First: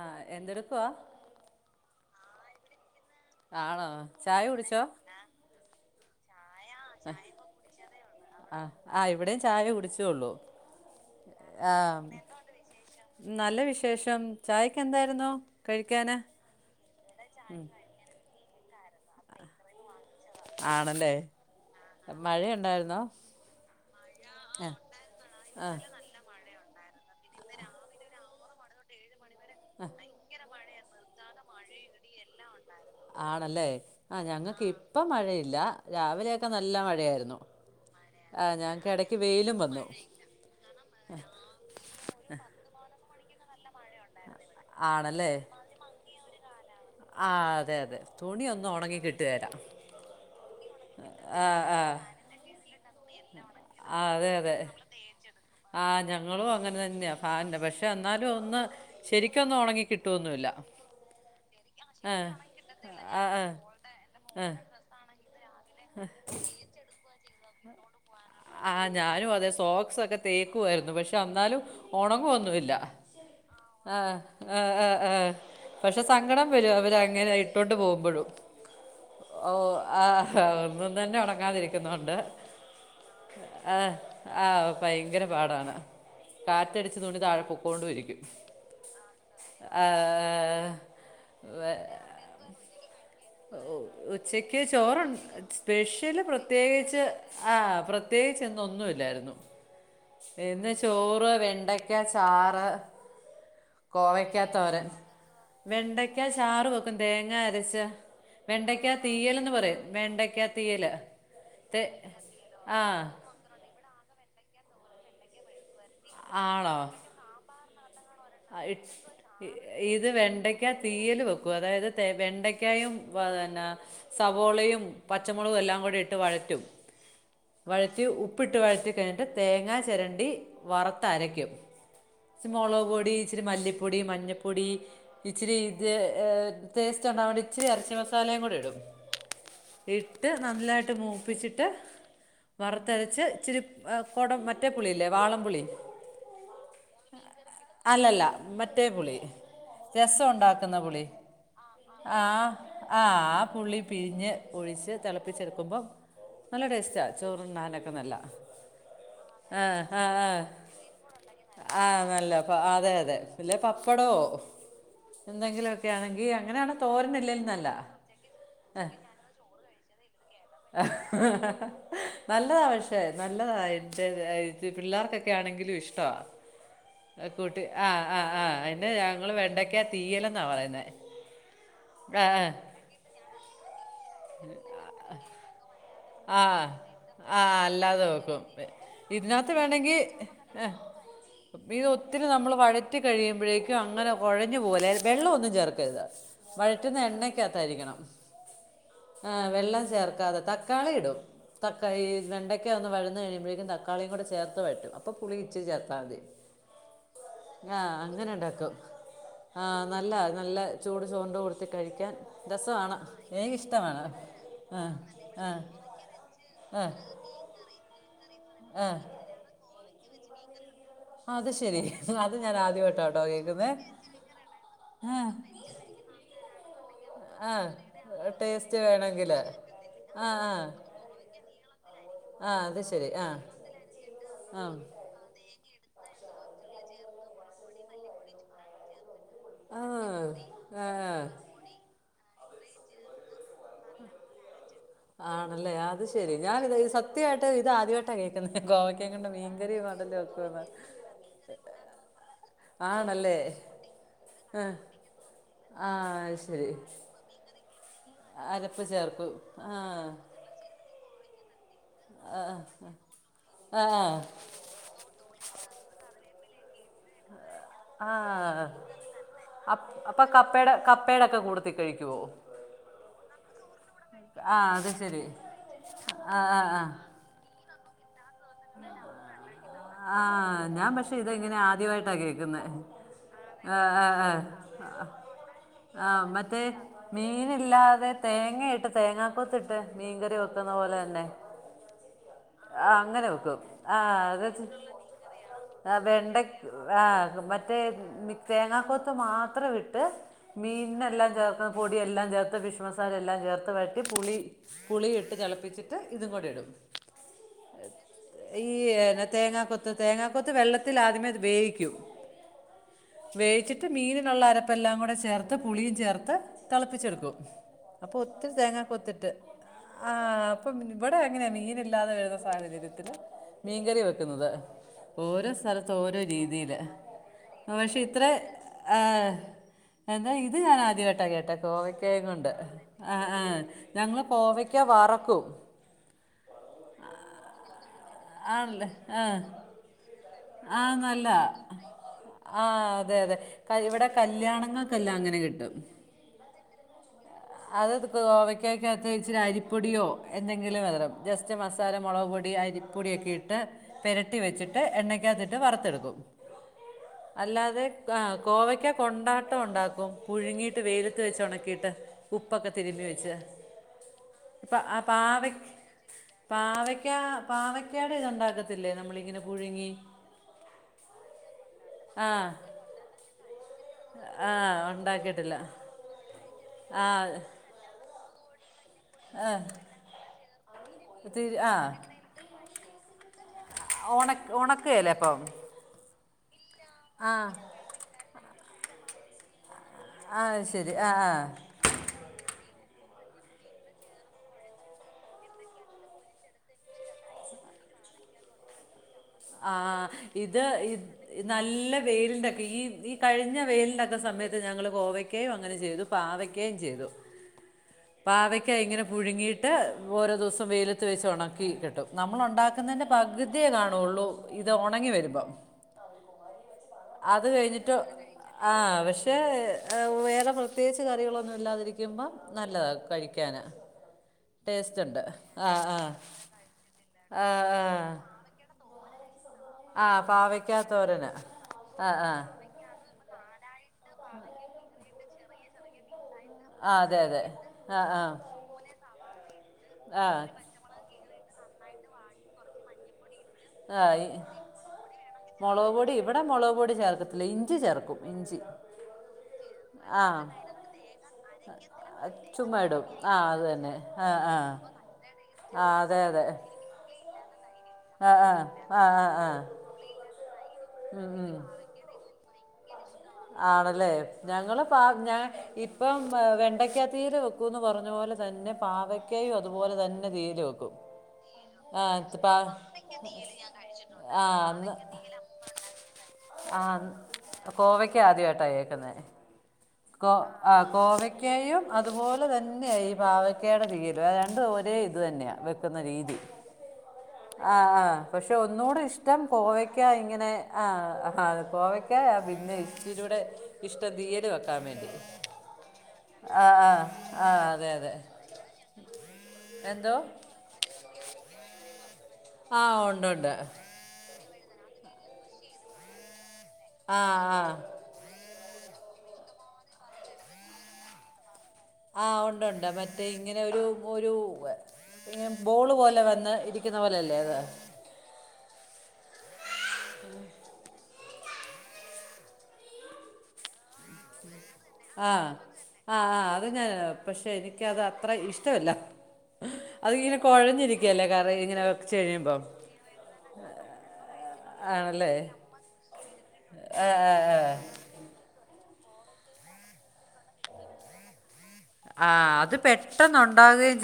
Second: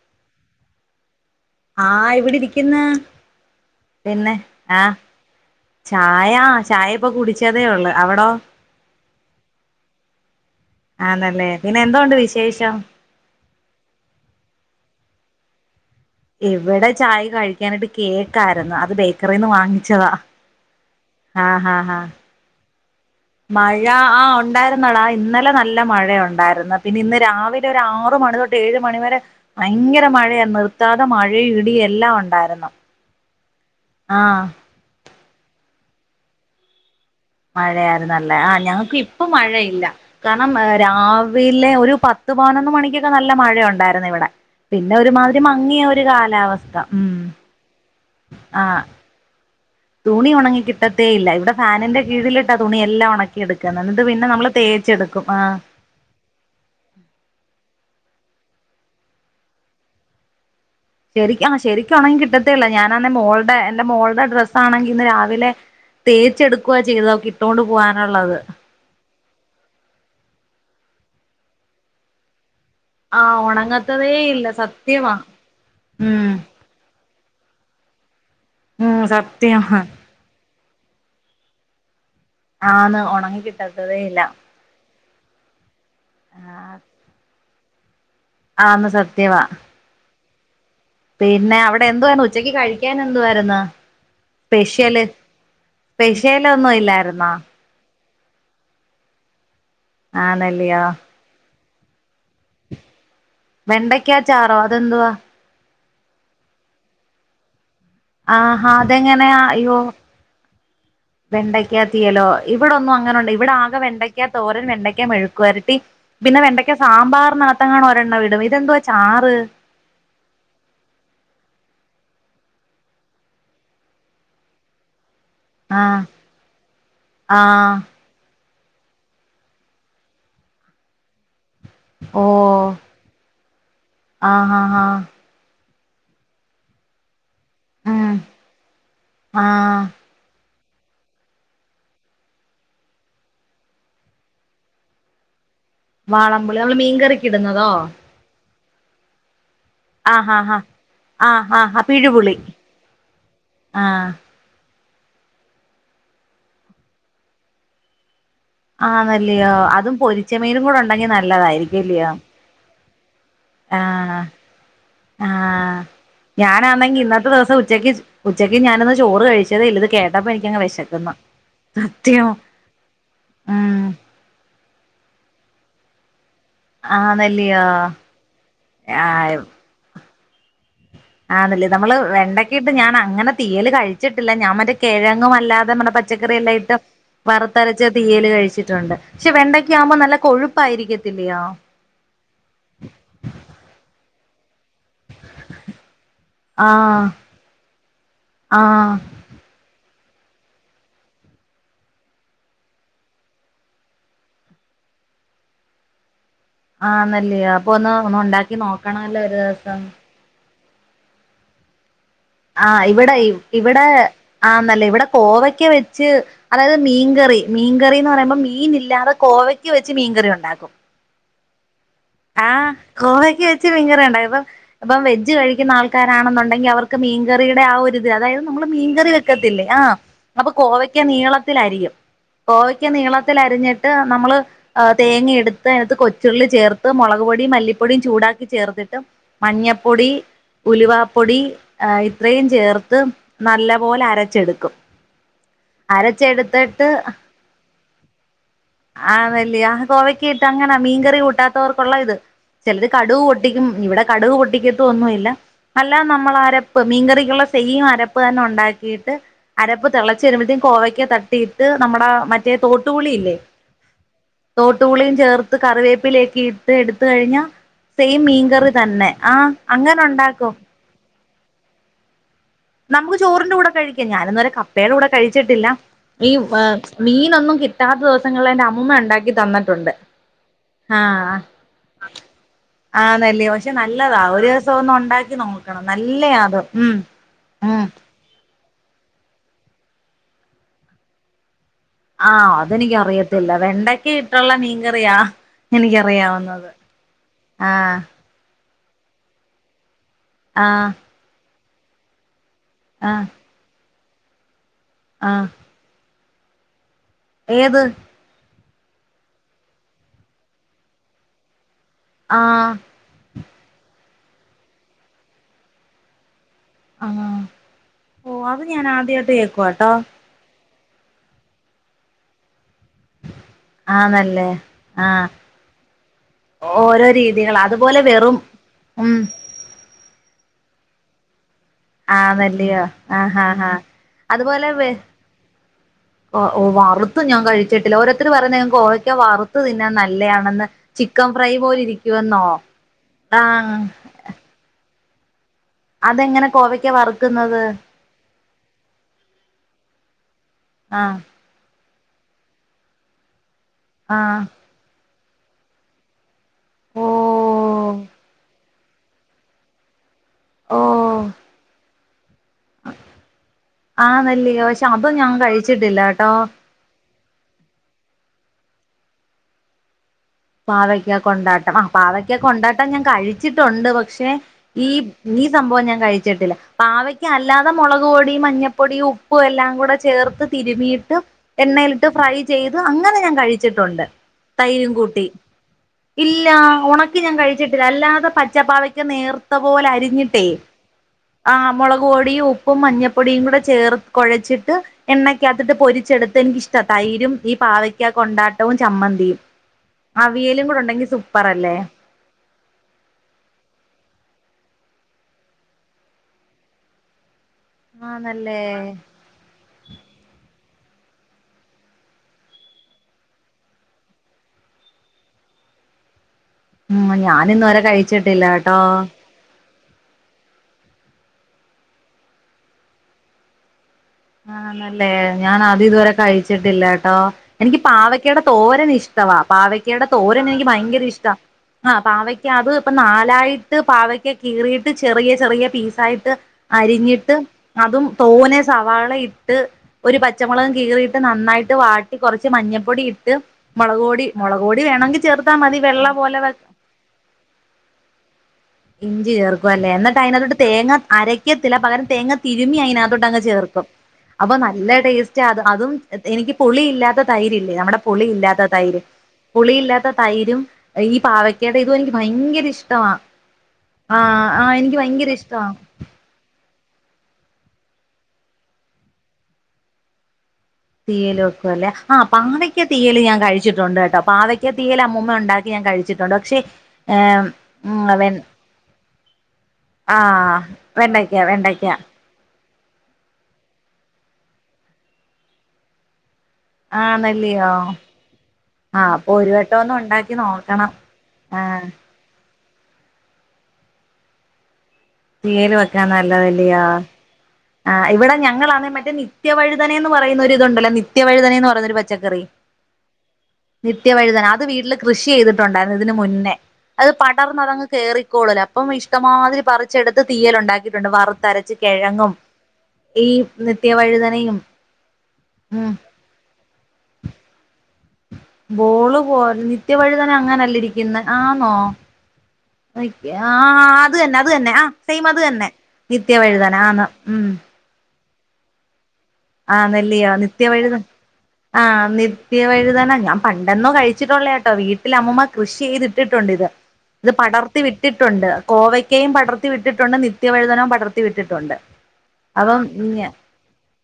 ആഹ എന്തെടുക്കുവവാ ആഹ് ഇവിടെ ഇരിക്കുന്ന ആണോ ചായ കുടിച്ചോ ആായാ ആഹ് ആ ഇവിടെയും ചായ കുടിച്ചെ ഒള്ളൂ ആന്നല്ലേ ആ പിന്നെ എന്തോണ്ട് വിശേഷം നല്ല വിശേഷം ചായക്ക് എന്താ രുന്നോ എവിടെ ചായ കഴിക്കാനായിട്ട് കേ ക്കാരുന്നു അത് ബേക്കറിന്ന് വാങ്ങിച്ചതാ. ആണല്ലേ ആഹ് ഹാ ഹാ മഴയുണ്ടായിരുന്നു. ന്നോ മഴ ആ ഒണ്ടായിരുന്നട ഇന്നലെ നല്ല മഴ ഒണ്ടായിരുന്ന്. പിന്നെ ഇന്ന് രാവിലെ ഒര് ആറു മണി തൊട്ട് ഏഴ് മണിവരെ ഭയങ്കര മഴയർന്നു നിർ ത്താത മഴയും ഇടി എല്ലാം ഒണ്ടായിരുന്ന്. ആണല്ലേ ആ ഞങ്ങക്ക് ഇപ്പം മഴയില്ല രാവിലെയൊക്കെ നല്ല മഴയായിരുന്നു. മഴയായിരുന്നല്ലേ ആ ആഹ് ഞങ്ങക്ക് ഇടക്ക് ഇപ്പൊ വെയിലും മഴയില്ല. വന്നു കാരണം രാവിലെ ഒരു പത്ത് പതിനൊന്ന് മണിക്ക് നല്ല മഴ ഒണ്ടായിരുന്ന് ഇവടെ പിന്നെ ആണല്ലേ ഒരുമാതിരി മങ്ങിയ ഒരു കാ ലാവസ് ആ അതെ അതെ തുണി ഒന്നും ഒണങ്ങി കിട്ടുകേല. തുണി ഒണങ്ങി കിട്ടത്തേ ഇല്ല ആ ഇവിടെ ഫാനിന്റെ ആ കീഴിലിട്ടാ തുണി എല്ലാം ഒണക്കിട്ക്ക്ക. ആ എന്നിട്ട് പിന്നെ അതെ നമ്മള് അതെ തേച്ചെടുക്കും. ആഹ്. ആ ന്നാലും ഒന്ന് ശരിക്കൊന്നും ഒണങ്ങി കിട്ടുവൊന്നും ഇല്ല. ചെറി ആഹ് ശെരിക്കും ഒണങ്ങി കിട്ടത്തെല്ല. ഞാനാന്നെ ആ ആ മോളുടെ എന്റെ മോളുടെ ആ ഡ്രസ്സ് ആണെങ്കി ഇന്ന് രാവിലെ തേച്ചെടുക്കുവാ ചെയ്തോക്കി ട്ടോണ്ട് പോവാനുള്ള ആഹ് ഞാനും അതെ സോക്സ് ഒക്കെ തേക്കുആയിരു പക്ഷെ എന്നാലും ഒണങ്ങും ഒന്നുംല്ല ആ ആ ഉണങ്ങത്തതേ ഇല്ല ആ ആഹ് സത്യവാ ആഹ് പക്ഷെ ഉം സങ്കടം വരും അവര് അങ്ങനെയി ട്ടോണ്ട് പോകുമ്പോഴു ഉം ഓ സത്യം ആ ആഹ ഒന്നും തന്നെ ഓണങ്ങാതിരിക്കുന്നോണ്ട് ആഹണ് ഒണങ്ങി കിട്ടത്തതേ ഇല്ല. ങ്കര പാടാണ്. ആഹ് കാറ്റടിച്ച് തുണി താഴെ പൊ പൊ ണ്ടിരിക്കും ആന്ന് സത്യവാ ആ ആ പിന്നെ അവിടെ എന്ത് വ ഉച്ചക്ക് കഴിക്കാൻ എന്ത്‌ വ ഉച്ചക്ക് ചോറു ണ്ട് സ്പെഷ്യല് സ്പെഷ്യലൊന്നും പ്രത്യേകിച്ച് ഇല്ലായിരുന്നോ ആ പ്രത് പ്രത്യേകിച്ച് ഇന്ന് ഒന്നുമില്ലായിരുന്നു എന്ന് ആന്നല്ലിയോ ചോറ് വെണ്ട ക്കാ ചാറ് വെണ്ടയ്ക്കാ ചാറോ അതെന്തുവാ വെണ്ടയ്ക്കാ ചാറ് വക്കും തേങ്ങ അരച്ച് ആഹാ വെണ്ടയ്ക്ക അതെങ്ങനെയാ തീയലെന്ന് അയ്യോ പറയും വെണ്ടയ്ക്ക തീയല് വെണ്ടയ്ക്ക തെ തീയലോ ഇവിടെന്നും ആഹ് അങ്ങനണ്ട് ഇവിടെ ആകെ വെണ്ട ക്ക തോരൻ വെണ്ടയ്ക്കാ മെഴുക്കുപെരട്ടി പിന്നെ വെണ്ടക്ക സാമ്പാറിനാ ത്തെങ്ങാണൊ ഇ ഇത് വെണ്ടയ്ക്ക തീയൽ വെക്കും അതായത് വെണ്ടയ്ക്കായും വയ ന്ന സവോളയും പച്ചമുളകും എല്ലാം കൂടി ആഹ് ഇട്ട് വഴറ്റും ആഹ് വഴറ്റി ഉ പ്പിട്ട് വഴറ്റി കഴിഞ്ഞിട്ട് തേങ്ങാ ചിരണ്ടി വറുത്തരയ്ക്കും ഓ ഇച്ചിരി മല്ലി പൊടി മഞ്ഞപ്പൊടി ഇച്ചിരി തെ ടേസ്റ്റുണ്ടാവേണ്ടി ഇച്ചിരി എറച്ചി ഉം മസാലയും കൂടി ഇടും ആഹ് ഇട്ട് നല്ലായിട്ട് മൂപ്പിച്ചിട്ട് വറുത്തരച്ച് ഇച്ചിരി കുടം മറ്റേ പുളില്ലേ വാളംപുളി വാളംപുളി നമ്മള് മീൻകറിക്കി ഇടുന്നതോ അല്ലല്ല മ റ്റേ പുളി രസം ആഹ് ആഹ് ആഹ് ഉണ്ടാക്കുന്ന പുളി ആഹ് ആഹ് ആ പിഴുപുളി ആ പുളി ആഹ് പിഴിഞ്ഞ് ഒഴിച്ച് തിളപ്പിച്ചെടുക്കുമ്പോം നല്ല ടേസ് റ്റാ ചോറ്ണ്ണാനൊക്കെ നല്ലാ ആഹ് നല്ലയോ അതും പൊരിച്ചമീനും കൂടെ ഉണ്ടെങ്കി നല്ലതായിരിക്കും ആഹ് ഇല്ലിയോ നല്ല പ അതെ അതെ ഇല്ലെ ആ പപ്പടോ ആ എന്തെങ്കിലുമൊക്കെ ആണെങ്കി അങ്ങനെയാണ് ഞാനാന്നെങ്കി ഇന്നത്തെ തോരനില്ലേലും ദിവസം നല്ല ഉച്ചക്ക് ഉച്ചക്ക് ഞാനൊന്ന് ചോറ് കഴിച്ചതെ ഇല്ല ഇത് കേ ഹ്ഹ നല്ലതാ പക്ഷേ നല്ലതാ ഉം എന്റെ ഇത് പിള്ളേർക്കൊക്കെ ആണെങ്കിലു വേ ഇഷ്ടവാ കൂട്ടി ആന്നല്ലയോ ആ ആ ആഹ് ആയിന് ഞങ്ങള് വെണ്ടക്ക തീയലെന്നാ പറയുന്ന ആണല്ലേ നമ്മള് വെണ്ടയ്ക്കെയിട്ട് ഞാൻ അങ്ങനെ തീയല് കഴിച്ചിട്ടില്ല ഞാൻ മറ്റേ കിഴങ്ങും അല്ലാ തമ്മ ള് ആഹ് ആ അല്ലാതെ തീയല് നോക്കും കഴിച്ചിട്ടുണ്ട് പക്ഷെ ഇതിനകത്ത് വെണ്ടയ്ക്ക ആവുമ്പോ വേണമെങ്കി നല്ല കൊഴുപ്പായിരിക്കത്തില്ലയോ ഇത് ഒത്തിരി നമ്മൾ വഴറ്റി കഴിയുമ്പഴേക്കും അങ്ങനെ കൊഴ ഞ്ഞപോലെ വെള്ളം ഒന്നുചേർക്കരുത് വഴറ്റുന്നത് ആഹ് എണ്ണയ്ക്കാത്തരിക്കണം ആഹ് ആ വെള്ളം ചേർ [unintelligible] തക്കാളി ഇടും താക്കാ ഈ വെണ്ടയ്ക്ക ഒന്ന് വഴന്ന് കഴിയുമ്പോഴേക്കും തക്കാളിയും കൂടെ ചേർത്ത് വാഴറ്റും അപ്പോ പുളി ഇച്ചിരി ചേർത്താ മതി. ആന്നല്ലിയോ അപ്പോ ആ ഒന്ന് ഒന്ന് അങ്ങനെ ഒണ്ടാക്കി ഉണ്ടാക്കും നോക്കണല്ലോ ഒരു ആ ദിവസം. നല്ല നല്ല ചൂട് ചോറിന്റെ കൂടത്തി കഴിക്കാൻ ആഹ് രസമാണ് ഇവിടെ ഇവിടെ എനിക്കിഷ്ടമാണ് ആ ആന്നല്ലേ ഇവിടെ കോ ആ കോവയ്ക്ക വെച്ച് അതായത് ആ മീൻകറി മീൻകറിന്ന് പറയുമ്പം മീൻ ആ മീനില്ലാതെ കോവയ്ക്ക വച്ച് ച്ച് മീൻകറി ഉണ്ടാക്കും അത് ശെരി ആഹ് കോവയ്ക്ക വെച്ച് മീൻകറി ഉണ്ടാക്കാം ഇപ്പം ഇപ്പം ആ വെജ് കഴിക്കുന്ന ആൾക്കാരാണെന്നുണ്ടെങ്കി അവർക്ക് മീൻകറിയുടെ ആ ഒരിത് അതായത് നമ്മള് ടേസ്റ്റ് മീൻകറി വേണമെങ്കില് വെക്കത്തില്ലേ ആ അപ്പോ കോവയ്ക്ക നീളത്തി ത്തിലരിയും ആ അത് കോവയ്ക്ക ശരി ആ നീളത്തിൽ അരിഞ്ഞിട്ട് നമ്മള് ആ തേങ്ങ എടു ഇതിനാത്ത് കൊച്ചുള്ളി ചേർത്ത് മുളക് പൊടിയും മല്ലിപ്പൊടിയും ചൂടാക്കി ചേർത്തിട്ട് മഞ്ഞപ്പൊടി ആ ഉലുവാപ്പൊടി ഇത്രയും ചേർത്ത് നല്ല പോലെ അരച്ചെടുക്കും. ആണല്ലേ അത് ശെരി ഞാനിത് അരച്ചെടുത്തിട്ട് സത്യമായിട്ട് ഇത് ആദ്യായിട്ടാ കേൾക്കുന്നത് കോവയ്ക്ക കൊണ്ട് ആന്നല്ലിയ മീൻകറി മോഡല് വെക്കുന്ന് കൊള്ളായിത് ചിലര് കടുക് പൊട്ടിക്കും ഇവിടെ കടുകു ആ പൊട്ടിക്കത്തു ഒന്നുല്ല ആ അല്ല അത് നമ്മള് ശരി അരപ്പ് മീൻകറിക്കുള്ള സെയിം അരപ്പ് അപ്പ് തന്നെ അരപ്പ് ഉണ്ടാക്കിയിട്ട് ചേർക്കും ആ അരപ്പ് തിളച്ചു വരുമ്പത്തേക്കും കോവയ്ക്ക തട്ട് ട്ടി ത് നമ്മടെ മറ്റേ തോട്ടുപുളില്ലേ ആ തോട്ടുപുളിയും ചേർത്ത് കറിവേപ്പിലേയും [unintelligible] എടുത്ത് കഴിഞ്ഞ ആ ആ സെയിം മീൻകറി തന്നെ ആ അങ്ങനെ ഉണ്ടാക്കും. പേടൊക്കെ കൂടത്തി കഴിക്കുവോ നമുക്ക് ചോറിന്റെ കൂടെ കഴി ഞാനൊന്നരെ അത് കപ്പയുടെ കൂടെ ശരി കഴിച്ചിട്ടില്ല ഈ ആ ആ ആ മീനൊന്നും കി ത ദിസങ്ങളെ എൻ്റെ അമ്മണ്ടാക്കി തന്നിട്ടുണ്ട് ആ ഞാൻ ആ പക്ഷേ ഇതെങ്ങനെ ആദ്യമായിട്ടാണ് കേൾക്കുന്നത് ആന്നല്ലേ പക്ഷെ ആ നല്ലതാ ആ ഒരു ദിവസം ഒന്നു ആ ഉണ്ടാക്കി നോക്കണം നല്ലയാത് ഉം ഉം ഇല്ലാതെ തേങ്ങ ഇ ഇട്ട് തേങ്ങാക്കൊത്തിട്ട് മീൻകറി വെക്കുന്ന പോലെ തന്നെ ആഹ അതെനിിക്ക അറിയത്തില്ല ആഹ അത് ആ വെണ്ട എനിക്കറിയാവുന്നത് ആഹ മറ്റേ ആഹ് തേങ്ങാക്കൊത്ത് മാത്രം ഇട്ട് ആഹ് മീൻ എല്ലാം കേ പൊടി എല്ലാം വിഷ്മസാര ആഹ് എല്ലാം ചേർത്ത് ഇ പുളി കുളി ഇട്ട് ആഹ് തിളപ്പിച്ചിട്ട് ഇതും കൂടി ഇടും ഏത് ഈെ തേങ്ങാാക്കൊത്ത് തേങ്ങാക്കൊത്ത് വെള്ളത്തിൽ ആദ്യമേ ഉപേോഗിക്കൂ ആഹ വേവിച്ചിട്ട് മീനിനുള്ള അരപ്പ എല്ലാം കൂടെ ചേർത്ത് പുളിയും ചേർത്ത് ആഹ് തിളപ്പിച്ചെടുക്കും അപ്പോൾ ഓ ഒത്തിരി അത് ഞാൻ തേങ്ങക്ക ഒത്തിട്ട് ആദ്യമായിട്ട് കേക്കുവാട്ടോ അപ്പം ഇവിടെ അങ്ങനെ മീനാതെ വരുന്ന സാഹചര്യത്തിും മീൻകറി ആന്നല്ലേ വെക്കുന്നത് ആഹ് ഓരോ സ്ഥലത്ത് ഓരോ രീതിയില് ഓരോ രീതികളാ പക്ഷെ അതുപോലെ ഇത്ര വെറും ഉം എന്താ ഇത് ഞാനാദ്യമായിട്ടാ കേട്ടത് ആഹ നല്ലിയോ ആഹ ഹ ആഹ ഞങ്ങൾ അതുപോലെ കോവയ്ക്ക വറക്കും വറുത്തും ഞാൻ കഴിച്ചിട്ടില്ല ഓര പറ ആണല്ലേ കോഴയ്ക്കെ ആ വറുത്ത്ുതിന്നെ നല്ല ആ നല്ല ആ അതെ അതെ ആഹ് ഇവിടെ കല്യാണങ്ങ എല്ല അങ്ങനെ കിട്ടും അതെങ്ങനെ കോവയ്ക്ക വറു അത്ത് ഗോവയ്ക്കൊക്ക അത്യേകിച്ച അരിപ്പൊടിയോ എന്തെങ്കിലും വതണം ആഹ് ജസ്റ്റ് സാലം മുളക് പൊടി അരിപ്പൊടിയൊക്കെ ഇട്ട് പെരട്ടി ആഹ് വെച്ചിട്ട് എണ്ണ ട്ട് വറത്തെടുക്കും ഓ അല്ലാതെ ആ കോവ ക്കെ കൊണ്ടാട്ടം ഉണ്ടാക്കും ഓ പുഴുങ്ങിയിട്ട് വെയിലത്ത് വെച്ച ഉണക്കിയിട്ട് ഉപ്പൊക്കെ തിരുമ്പി വെച്ച് ആന്നല്ലയോ ഇപ്പ പക്ഷെ ആ അതും ഞാൻ പാവ കഴിച്ചിട്ടില്ല കേട്ടോ പാവ പാവക്കാട് ഇത്ണ്ടാക്കത്തില്ലേ നമ്മളിങ്ങനെ പുഴുങ്ങി പവയ്ക്ക കൊണ്ടാ ആ പാവക്ക കൊണ്ടാട്ടാ ഞൻ കഴി ച്ചിട്ടുണ്ട് പക്ഷെ ആ ഈ ഈ ഉണ്ടാക്കിയിട്ടില്ല സംഭവം ഞാൻ കഴിച്ചിട്ടില്ല ആ പാവക്ക അല്ലാതെ മൊ ക് പൊടി മഞ്ഞ പൊടി ഉപ്പും എല്ലാം കൂടെ ചേർത്ത് തിരുമ്മിയിട്ട് തിരി ആ എണ്ണയിലിട്ട് ഫ്രൈ ചെയ്ത് അങ്ങനെ ഞാൻ കഴിച്ചിട്ടുണ്ട് ഉണ തൈരും ഉണക്കുകയല്ലേ കൂട്ടി അപ്പം ഇല്ലാ ഉണക്കി ഞാൻ കഴിച്ചിട്ടില്ല അല്ലാതെ പ ച്ചപ്പാവക്ക് നേർത്ത പോലെ അരിഞ്ഞിട്ടേ ആ മുളക് പൊടിയും പ്പും മഞ്ഞപ്പൊടിയും കൂടെ ചേർ കുഴച്ചിട്ട് എണ്ണയ്ക്കകത്തിട്ട് പൊരിച്ചെടുത്ത് എനിക്ക ഇഷ്ട തൈരും ഈ പാവയ്ക്ക കൊണ്ടാട്ടവും ചമ്മ ന്തിയും ആ ഇത് നല്ല വെയിലിന്റെക്കെ ഈ ഈ കഴിഞ്ഞ വെലിന്റെക്ക സയ ഞങ്ങള് കോവക്കയും അങ്ങനെ ചെയ്തു പാവക്കയും ചെയ്തു ആന്നല്ലേ പാവയ്ക്ക ഇങ്ങനെ പുഴുങ്ങിയിട്ട് ഓരോ ദിവസം വെയിലത്ത് വെച്ച് ഉണക്കി കിട്ടും നമ്മൾ ഉണ്ടാക്കുന്നതിന്റെ പകുതിയേ കാണുള്ളൂ ഇത് ഉണങ്ങി വരുമ്പോ ഉം ഞാന ഇന്ന വരെ കഴിച്ചിട്ടില്ല ട്ടോ പക്ഷേ വേറെ പ്രത്യേകിച്ച് കറികളൊന്നും ഇല്ലാതിരിക്കുമ്പം നല്ലതാണ് കഴിക്കാന് ആണല്ലേ ഞാൻ അത് ഇതുവരെ കഴിച്ചിട്ടില്ല ട്ടോ ആ എനിക്ക് ആ പാവക്കയുടെ തോരനിഷ് സവാ പാവക്കയുടെ ആ തോരൻ എനിക്ക് പാവയ്ക്ക ഭയങ്കര ഇഷ്ട തോരന് ആ പാവക്ക അത് ഇപ്പൊ നാലായി ക്ക് പാവക്ക കീറിയിട്ട് ചെറിയ ചെറിയ പീസായിട്ട് ആ അതെ അരിഞ്ഞിട്ട് അതെ ആ അതും ആ തോനെ സാ ളയിട്ട് ഒരു ആ പച്ച മൊളകും കീറി ട്ട് നന്നായിട്ട് വാട്ടി കൊറച്ച് മഞ്ഞപ്പൊടി ഇട്ട് മുളക് ആ പൊടി ഇ മുളക് പൊടി വേണമെങ്കിൽ ചേർത്താൽ മതി മുളക് വെള്ള പൊടി പോലെ ഇവിടെ മുളക് പൊടി ചേർക്കത്തില്ല ഇഞ്ചി ചേർക്കും ഇഞ്ചി ഇഞ്ചി ചേർക്കു അല്ലേ എന്നിട്ട് ആ അതിനകത്തോട്ട് തേങ്ങ അരക്കത്തില്ല പകരം തേങ്ങ തിരുമി ചുമ്മാ ഇടും അതിനകത്തോട്ട് ആ അങ്ങ് അത് ചേർക്കും തന്നെ ആ അപ്പൊ ആ നല്ല ടേസ്റ്റ് അ ആ അതും അതെ അതെ എനിക്ക് പൊളിയില്ലാ ത്ത തൈര് നമ്മുടെ ആ ആ പുളിയില്ലാത്ത തൈര് ആ ആ ആ പുളിയില്ലാത്ത തൈരും ഈ ഉം ഉം പാവക്കേടെ ഇതും എനിക്ക് ഭയങ്ക ഇഷ്ടവാ ആണല്ലേ ഞങ്ങള് പ ഞ ഇഷ്ടമാ ഇപ്പം വെൺ ണ്ടക്കാ തീയല് വയ്ക്കുന്ന് പറഞ്ഞ പോലെ തന്നെ പാവയ്ക്കയും അതുപോലെ തന്നെ തീയല് വയ്ക്കും തീയല് വക്കും അല്ലേ. ആ പാവയ്ക്ക തീയല് ഞാൻ കഴിച്ചിട്ടുണ്ട് കേട്ടോ. ആ പാവയ്ക്ക അന്ന് തീയല് അമ്മൂമ്മ ഉണ്ടാക്കി ഞാൻ കഴിച്ചിട്ടുണ്ട്. പക്ഷെ ആ ഏഹ് ഉം കോവയ്ക്ക വെ ആദ്യവായിട്ടാ കേൾക്കുന്നേ കോ ആഹ് ആ വെണ്ടയ്ക്ക കോവയ്ക്കായും വെണ്ടയ്ക്ക അതുപോലെ തന്നെയാ ഈ പാവക്കയുടെ തീയലും. രണ്ടും ഒരേ ഇതു തന്നെയാ വെക്കുന്ന രീതി ആണല്ലയോ ആ ആ പക്ഷെ ഒന്നൂടി ആഹ് അപ്പൊ ഇഷ്ടം ഒരു വട്ടം ഒന്ന് കോവയ്ക്ക ഉണ്ടാക്കി ഇങ്ങനെ ആ നോക്കണം ആ കോവക്കാ ബീ പിന്നെ ഇച്ചിരൂടെ ഇഷ്ടം തീയലു വക്ക ക്കാൻ വേണ്ടി തീയല് വെക്കാൻ നല്ല ആ വലിയാ ആ അതെ ആ അതെ ഇവിടെ ഞങ്ങളാണേ മറ്റേ നിത്യവഴുതനേ എന്ന് എന്തോ പറയുന്ന ഒരിതുണ്ടല്ലോ നിത്യവഴുതനേന്ന് പറയുന്നൊരു പച്ചക്കറി ആ ഉണ്ട് ഉണ്ട് നിത്യവഴുതന അത് വീട്ടില് കൃഷി ചെയ്തിട്ടുണ്ടായിരുന്നു. ഇതിന് മുന്നേ അത് ആ ആ പടർന്ന് അതങ്ങ് കേറി കൊള്ളൂലോ അപ്പം ഇഷ്ടമാതിരി പറിച്ചെടുത്ത് തീയല് ഉണ്ടാക്കിയിട്ടുണ്ട് വറുത്തരച്ച് ആ കിഴങ്ങും ഉണ്ട് ഉണ്ട് മറ്റേ ഈ ഇങ്ങനെ ഒരു ഒരു നിത്യവഴുതനയും ഇങ്ങനെ ഉം ബോള് പോലെ വന്ന് ഇരിക്കുന്ന പോലല്ലേ അത് ബോള് പോൽ നി ത്യവഴുതന അങ്ങനല്ല ഇരിക്കുന്നെ ആന്നോ ആ ആ അത് തന്നെ അത് തന്നെ ആ സെയിം അത് തന്നെ ആ നിത്യവഴുതനാന്ന് ത്ര ഇഷ്ടമല്ല ആണല്ലിയോ അതിങ്ങനെ നിത്യവഴുത കുഴഞ്ഞിരിക്കുകയല്ലേ കറി ഇങ്ങനെ ആഹ വെച്ച് കഴിയുമ്പം നിത്യവഴുതന ഞാൻ പണ്ടെന്നോ കഴിച്ചിട്ടുള്ളയാട്ടോ ആണല്ലേ വീട്ടിലമ്മൂമ്മ കൃഷി ചെയ്തിട്ടിട്ടുണ്ട് ഇത്. ആ ഇത് ആ, ആ. പടർത്തി വിട്ടിട്ടുണ്ട് കോവയ് ക്കയും പടർത്തി വിട്ടിട്ടുണ്ട് നിത്യവഴുതനോം പടർത്തി വിട്ടിട്ടുണ്ട്. ആ അത് പെട്ടെന്നു ഉണ്ടാകുകയും ചെ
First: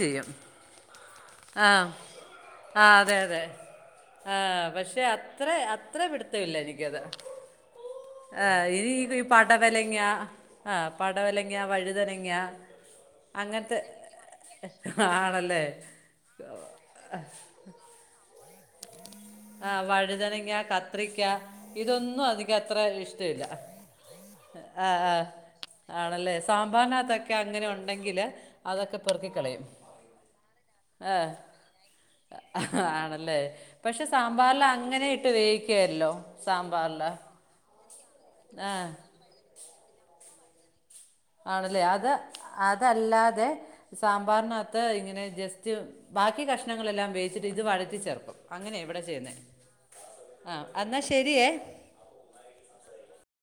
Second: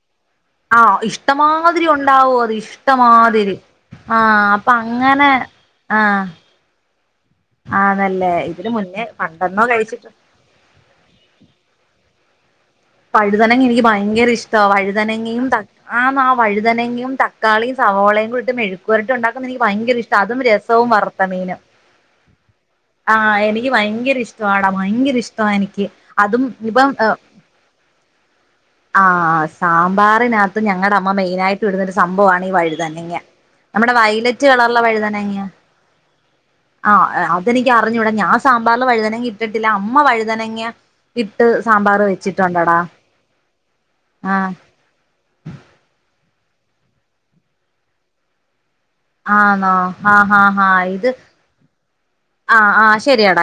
ആ ഇഷ് ഇഷ്ടംമാതിരി ഉണ്ടാവും അത്. ആ അതെ അതെ ഇഷ്ടംമാതിരി ആ അപ്പൊ അങ്ങനെ ആ യെതാ ആ ഇനി മുന്നേ ഇത് പണ്ടെന്നോ പടവലങ്ങ കഴിച്ചിട്ട് ആ പടവലങ്ങ വഴുതന ങ്യാ. വഴുതനങ്ങ എനിക്ക് ഭയങ്കര ഇഷ്ടാ. വഴുതനങ്ങയും ത ആണല്ലേ ആ വഴുതനങ്ങയും തക്കാളിയും സവാേളയും. [unintelligible] മെഴുക്കുപൊരട്ടി. ഉണ്ടാക്കുന്ന എനിക്ക് ആ ഭയങ്കര ഇഷ്ടാ. അതും വഴുതനങ്ങ രസവും, കത്രിക്ക വറുത്തമീനും. ഇതൊന്നും എനിക്ക് അത്ര ആ ഇഷ്ടമില്ല എനിക്ക് ഭയങ്കര ഇഷ്ട ആടാ ആ ആ ഭയങ്കര ഇഷ്ടമാണ് എനിക്ക് ആണല്ലേ അതും ഇപ്പം. സാമ്പാറിനകത്തൊക്കെ അങ്ങനെ ഉണ്ടെങ്കിൽ അതൊക്കെ ആ പെറുക്കിക്കളയും സാമ്പാറിനകത്ത് ഞങ്ങളുടെ അമ്മ ആ മെയിന ആയിട്ട് ഇടുന്നൊരു സംഭവമാണ് ഈ വഴുതന്നങ്ങ ആണല്ലേ നമ്മുടെ വ പക്ഷെ മറ്റ സാമ്പാറിൽ കളറില അങ്ങനെ ഇട്ട് വഴുതനങ്ങ വേവിക്കുകയല്ലോ ആ സാമ്പാറിൽ അതെനിക്ക് അറിഞ്ഞൂടാ ഞാൻ സാമ്പാറില് ആഹ് വഴുതന ഇട്ടിട്ടില്ല അമ്മ. അമ്മ വഴുതനങ്ങ. ഇട്ട് ആണല്ലേ സാമ്പാർ അത് വെച്ചിട്ട്. അതല്ലാതെ സാമ്പാറിനകത്ത് ഇങ്ങനെ ജസ്റ്റ്. ബാക്കി കഷ്ണങ്ങളെല്ലാം വേച്ചിട്ട് ഇത് വഴറ്റി ചേർക്കും അങ്ങനെ ഇവിടെ. ചെയ്യുന്നേ ആന്നോ ആ ഹാ ഹാ എന്നാൽ ഇത് ശരിയേ ആ ആ ശരിയാടാ.